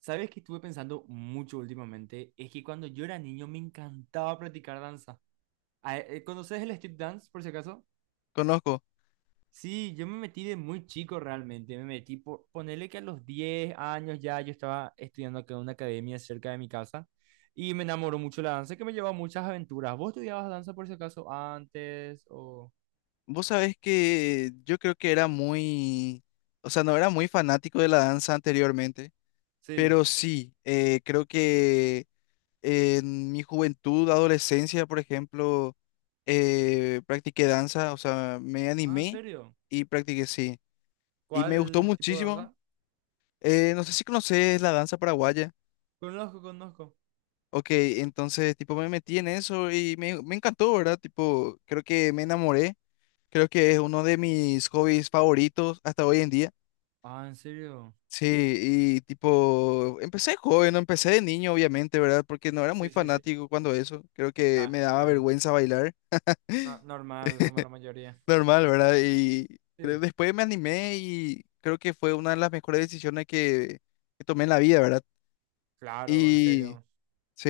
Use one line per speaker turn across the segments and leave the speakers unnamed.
¿Sabes qué estuve pensando mucho últimamente? Es que cuando yo era niño me encantaba practicar danza. ¿Conoces el street dance, por si acaso?
Conozco.
Sí, yo me metí de muy chico realmente. Me metí por ponerle que a los 10 años ya yo estaba estudiando acá en una academia cerca de mi casa y me enamoró mucho la danza que me llevó a muchas aventuras. ¿Vos estudiabas danza por si acaso antes o...?
Vos sabés que yo creo que era muy, o sea, no era muy fanático de la danza anteriormente,
Sí.
pero sí, creo que en mi juventud, adolescencia, por ejemplo, practiqué danza, o sea, me
Ah, ¿en
animé
serio?
y practiqué, sí. Y me gustó
¿Cuál tipo de
muchísimo.
danza?
No sé si conoces la danza paraguaya.
Conozco, conozco.
Ok, entonces, tipo, me metí en eso y me encantó, ¿verdad? Tipo, creo que me enamoré. Creo que es uno de mis hobbies favoritos hasta hoy en día.
Ah, ¿en serio?
Sí, y tipo, empecé joven, no empecé de niño, obviamente, ¿verdad? Porque no era
Sí,
muy
sí, sí.
fanático cuando eso. Creo que
Ah,
me daba
claro.
vergüenza bailar.
Normal, como la mayoría.
Normal, ¿verdad? Y
Sí.
después me animé y creo que fue una de las mejores decisiones que tomé en la vida, ¿verdad?
Claro, en
Y
serio.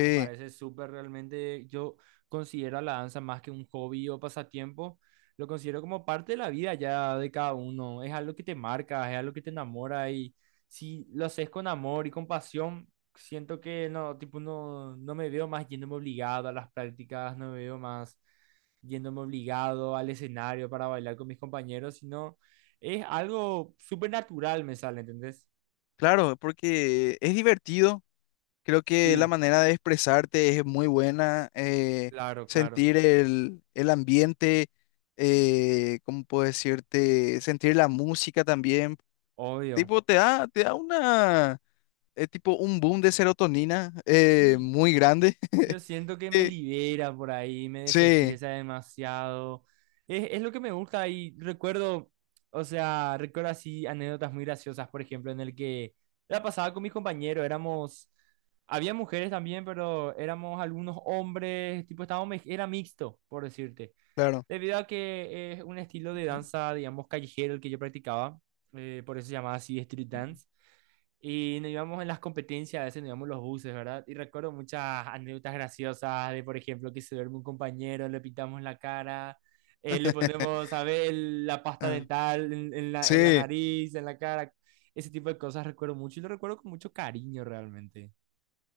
Me parece súper realmente. Yo considero a la danza más que un hobby o pasatiempo. Lo considero como parte de la vida ya de cada uno. Es algo que te marca, es algo que te enamora. Y si lo haces con amor y con pasión, siento que no, tipo, no, no me veo más yéndome obligado a las prácticas, no me veo más yéndome obligado al escenario para bailar con mis compañeros, sino es algo súper natural, me sale, ¿entendés?
claro, porque es divertido. Creo que la
Sí.
manera de expresarte es muy buena,
Claro, claro,
sentir el ambiente, ¿cómo puedo decirte? Sentir la música también.
obvio.
Tipo, te da una, tipo un boom de serotonina
Sí,
muy grande.
yo siento que me
Eh,
libera por ahí, me
Sí,
desestresa demasiado. Es lo que me gusta y recuerdo, o sea, recuerdo así anécdotas muy graciosas, por ejemplo, en el que la pasaba con mis compañeros, éramos, había mujeres también, pero éramos algunos hombres, tipo, estábamos, era mixto, por decirte.
claro.
Debido a que es un estilo de danza, digamos, callejero el que yo practicaba, por eso se llamaba así street dance. Y nos íbamos en las competencias, a veces nos íbamos los buses, ¿verdad? Y recuerdo muchas anécdotas graciosas de, por ejemplo, que se duerme un compañero, le pintamos la cara, le ponemos, ¿sabes? La pasta
Ah,
dental en la
sí,
nariz, en la cara. Ese tipo de cosas recuerdo mucho y lo recuerdo con mucho cariño realmente.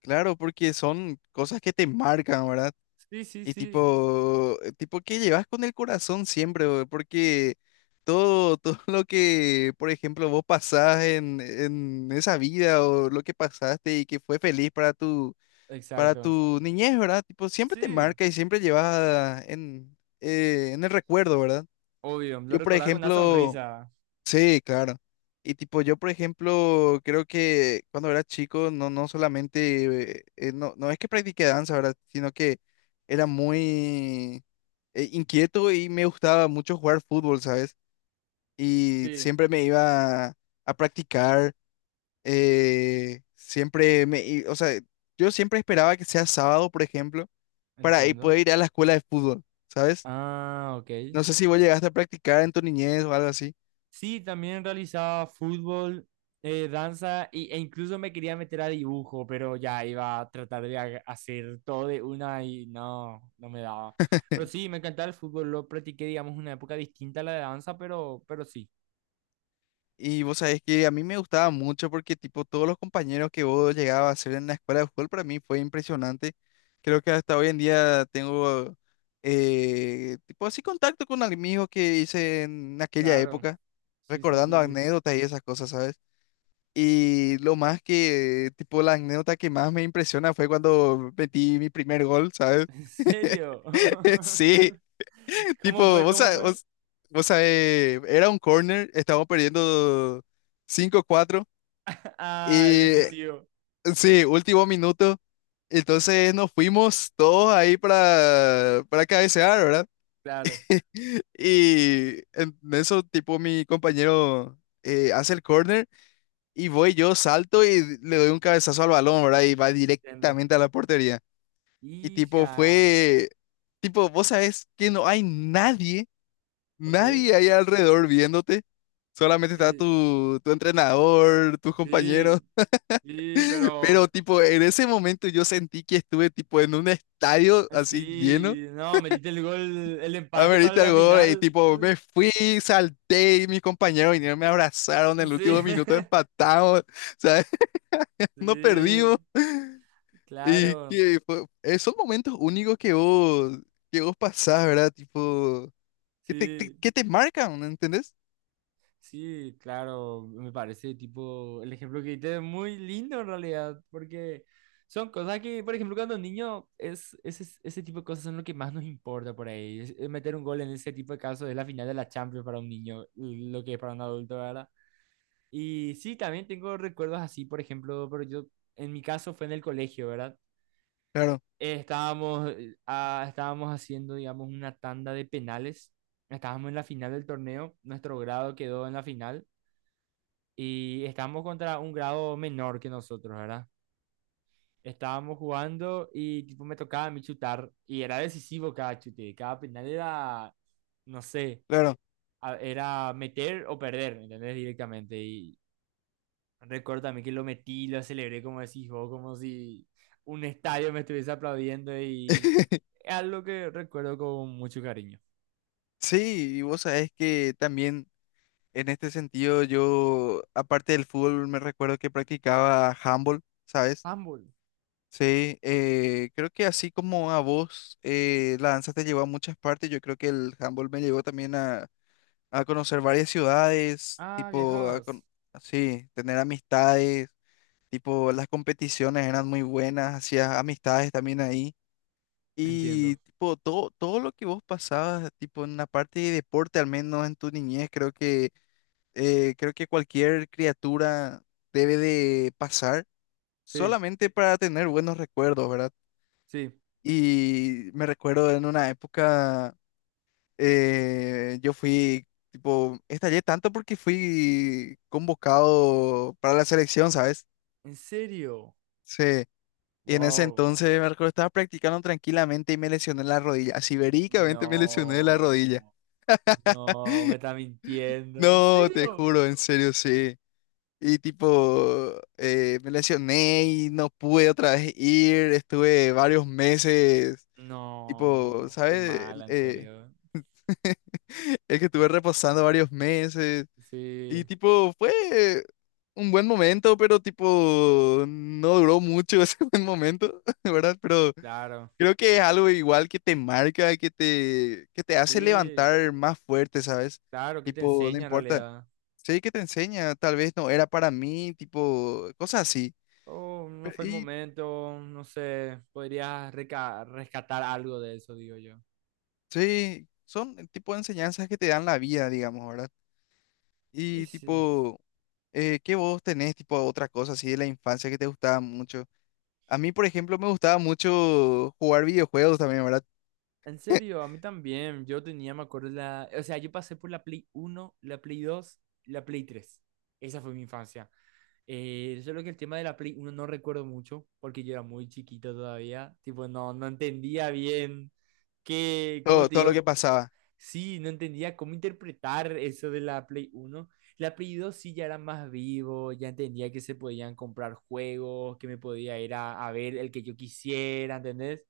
claro, porque son cosas que te marcan, ¿verdad?
Sí, sí,
Y
sí.
tipo, tipo que llevas con el corazón siempre, bro, porque todo lo que, por ejemplo, vos pasás en esa vida o lo que pasaste y que fue feliz para tu, para
Exacto.
tu niñez, ¿verdad? Tipo, siempre te
Sí.
marca y siempre llevas en el recuerdo, ¿verdad?
Obvio, lo
Yo, por
recordás con una
ejemplo.
sonrisa.
Sí, claro. Y tipo, yo por ejemplo, creo que cuando era chico, no, no solamente, no, no es que practiqué danza, ¿verdad? Sino que era muy inquieto y me gustaba mucho jugar fútbol, ¿sabes? Y
Sí.
siempre me iba a practicar, siempre o sea, yo siempre esperaba que sea sábado, por ejemplo, para
Entiendo.
poder ir a la escuela de fútbol, ¿sabes?
Ah, ok.
No sé si vos llegaste a practicar en tu niñez o algo así.
Sí, también realizaba fútbol, danza e incluso me quería meter a dibujo, pero ya iba a tratar de hacer todo de una y no, no me daba. Pero sí, me encantaba el fútbol, lo practiqué, digamos, en una época distinta a la de danza, pero sí,
Y vos sabés que a mí me gustaba mucho porque tipo todos los compañeros que vos llegabas a hacer en la escuela de fútbol para mí fue impresionante. Creo que hasta hoy en día tengo tipo así contacto con amigos que hice en aquella
claro.
época,
Sí, sí,
recordando
sí, sí.
anécdotas y esas cosas, ¿sabes? Y lo más que tipo la anécdota que más me impresiona fue cuando metí mi primer gol, ¿sabes?
¿En serio?
Sí,
¿Cómo
tipo,
fue?
vos,
¿Cómo
sa-
fue?
vos, vos sabés, era un corner, estábamos perdiendo 5-4
Ah, el
y
decisivo.
sí, último minuto. Entonces nos fuimos todos ahí para cabecear, ¿verdad?
Claro,
Y en eso, tipo, mi compañero hace el corner y voy yo, salto y le doy un cabezazo al balón, ¿verdad? Y va
entiendo.
directamente a la portería. Y tipo,
Hija,
fue, tipo, vos sabés que no hay nadie,
ok.
nadie ahí alrededor viéndote. Solamente está
Sí,
tu entrenador, tus compañeros.
sí, sí,
Pero
pero...
tipo, en ese momento yo sentí que estuve tipo en un estadio así lleno.
Sí, no, metiste el gol, el empate para
Amerita el
la
gol y
final.
tipo me fui, salté y mis compañeros vinieron, me abrazaron en el
Sí,
último minuto, empatamos, ¿sabes? No perdimos.
sí,
Y
claro,
esos momentos únicos que vos pasás, ¿verdad? Tipo, que te, te-
sí,
que te marcan, ¿entendés?
sí, claro. Me parece tipo, el ejemplo que diste es muy lindo en realidad, porque son cosas que, por ejemplo, cuando niño, es, ese tipo de cosas son lo que más nos importa por ahí. Es meter un gol en ese tipo de casos es la final de la Champions para un niño, lo que es para un adulto, ¿verdad? Y sí, también tengo recuerdos así, por ejemplo, pero yo, en mi caso fue en el colegio, ¿verdad?
Claro,
Estábamos, estábamos haciendo, digamos, una tanda de penales. Estábamos en la final del torneo. Nuestro grado quedó en la final. Y estábamos contra un grado menor que nosotros, ¿verdad? Estábamos jugando y tipo, me tocaba a mí chutar. Y era decisivo cada chute. Cada penal era, no sé,
claro.
era meter o perder, ¿entendés? Directamente. Y recuerdo también que lo metí, lo celebré como decís vos, como si un estadio me estuviese aplaudiendo y es algo que recuerdo con mucho cariño.
Sí, y vos sabés que también. En este sentido, yo, aparte del fútbol, me recuerdo que practicaba handball, ¿sabes?
Ambul.
Sí, creo que así como a vos la danza te llevó a muchas partes, yo creo que el handball me llevó también a conocer varias ciudades,
Ah,
tipo,
viajadas.
sí, tener amistades, tipo, las competiciones eran muy buenas, hacías amistades también ahí. Y
Entiendo.
tipo, todo lo que vos pasabas, tipo, en la parte de deporte, al menos en tu niñez, creo que cualquier criatura debe de pasar
Sí,
solamente para tener buenos recuerdos, ¿verdad?
sí.
Y me recuerdo en una época, yo fui, tipo, estallé tanto porque fui convocado para la selección, ¿sabes?
¿En serio?
Sí. Y en ese
Wow.
entonces me recuerdo, estaba practicando tranquilamente y me lesioné la rodilla. Así verídicamente me lesioné la rodilla.
No. No, me está mintiendo. ¿En
No, te
serio?
juro, en serio, sí. Y tipo, me lesioné y no pude otra vez ir, estuve varios meses, tipo,
No. Qué
¿sabes?
mala, en serio.
Es que estuve reposando varios meses y
Sí,
tipo, fue un buen momento, pero tipo, no duró mucho ese buen momento, ¿verdad? Pero
claro.
creo que es algo igual que te marca, que te hace
Sí,
levantar más fuerte, ¿sabes?
claro, ¿qué te
Tipo, no
enseña en
importa.
realidad?
Sí, que te enseña, tal vez no era para mí, tipo, cosas así.
Oh, no fue el
Y
momento, no sé. Podrías rescatar algo de eso, digo yo.
sí, son el tipo de enseñanzas que te dan la vida, digamos, ¿verdad?
Y
Y
sí.
tipo, ¿qué vos tenés, tipo, otra cosa así de la infancia que te gustaba mucho? A mí, por ejemplo, me gustaba mucho jugar videojuegos también, ¿verdad?
En serio, a mí también. Yo tenía, me acuerdo, la... O sea, yo pasé por la Play 1, la Play 2, la Play 3. Esa fue mi infancia. Solo que el tema de la Play 1 no recuerdo mucho, porque yo era muy chiquito todavía. Tipo, no, no entendía bien qué, ¿cómo
Todo,
te
todo lo
digo?
que pasaba,
Sí, no entendía cómo interpretar eso de la Play 1. La Play 2 sí ya era más vivo, ya entendía que se podían comprar juegos, que me podía ir a ver el que yo quisiera, ¿entendés?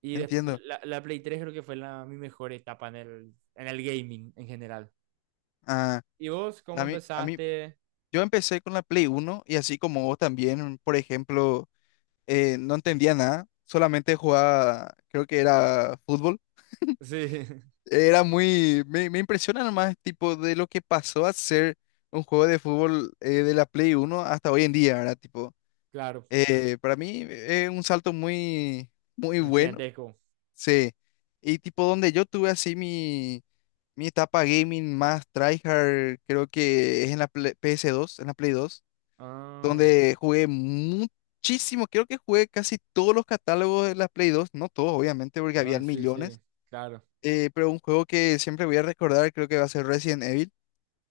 Y después,
entiendo.
la Play 3 creo que fue la, mi mejor etapa en el gaming en general.
Ah,
¿Y vos cómo
a mí,
empezaste?
yo empecé con la Play 1 y así como vos también, por ejemplo, no entendía nada, solamente jugaba, creo que era fútbol.
Sí,
Era muy, me impresiona más tipo de lo que pasó a ser un juego de fútbol de la Play 1 hasta hoy en día, ¿verdad? Tipo,
claro,
para mí es un salto muy, muy
un
bueno,
gigantesco.
sí. Y tipo donde yo tuve así mi etapa gaming más tryhard, creo que es en la Play 2
Ah,
donde jugué muchísimo, creo que jugué casi todos los catálogos de la Play 2 no todos obviamente porque
ah,
habían
sí, sí,
millones
claro.
pero un juego que siempre voy a recordar, creo que va a ser Resident Evil,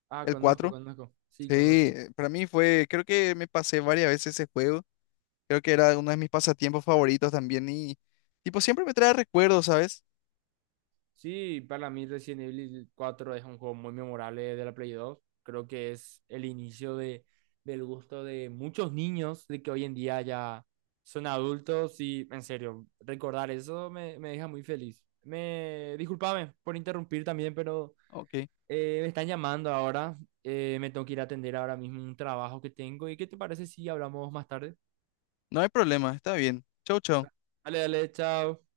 Ah,
el
conozco,
4.
conozco. Sí,
Sí,
conozco.
para mí fue, creo que me pasé varias veces ese juego. Creo que era uno de mis pasatiempos favoritos también y, tipo, siempre me trae recuerdos, ¿sabes?
Sí, para mí Resident Evil 4 es un juego muy memorable de la Play 2. Creo que es el inicio de, del gusto de muchos niños de que hoy en día ya son adultos y en serio, recordar eso me, me deja muy feliz. Me discúlpame por interrumpir también, pero
Ok,
me están llamando ahora. Me tengo que ir a atender ahora mismo un trabajo que tengo. ¿Y qué te parece si hablamos más tarde?
no hay problema, está bien. Chau, chau.
Dale, dale, chao.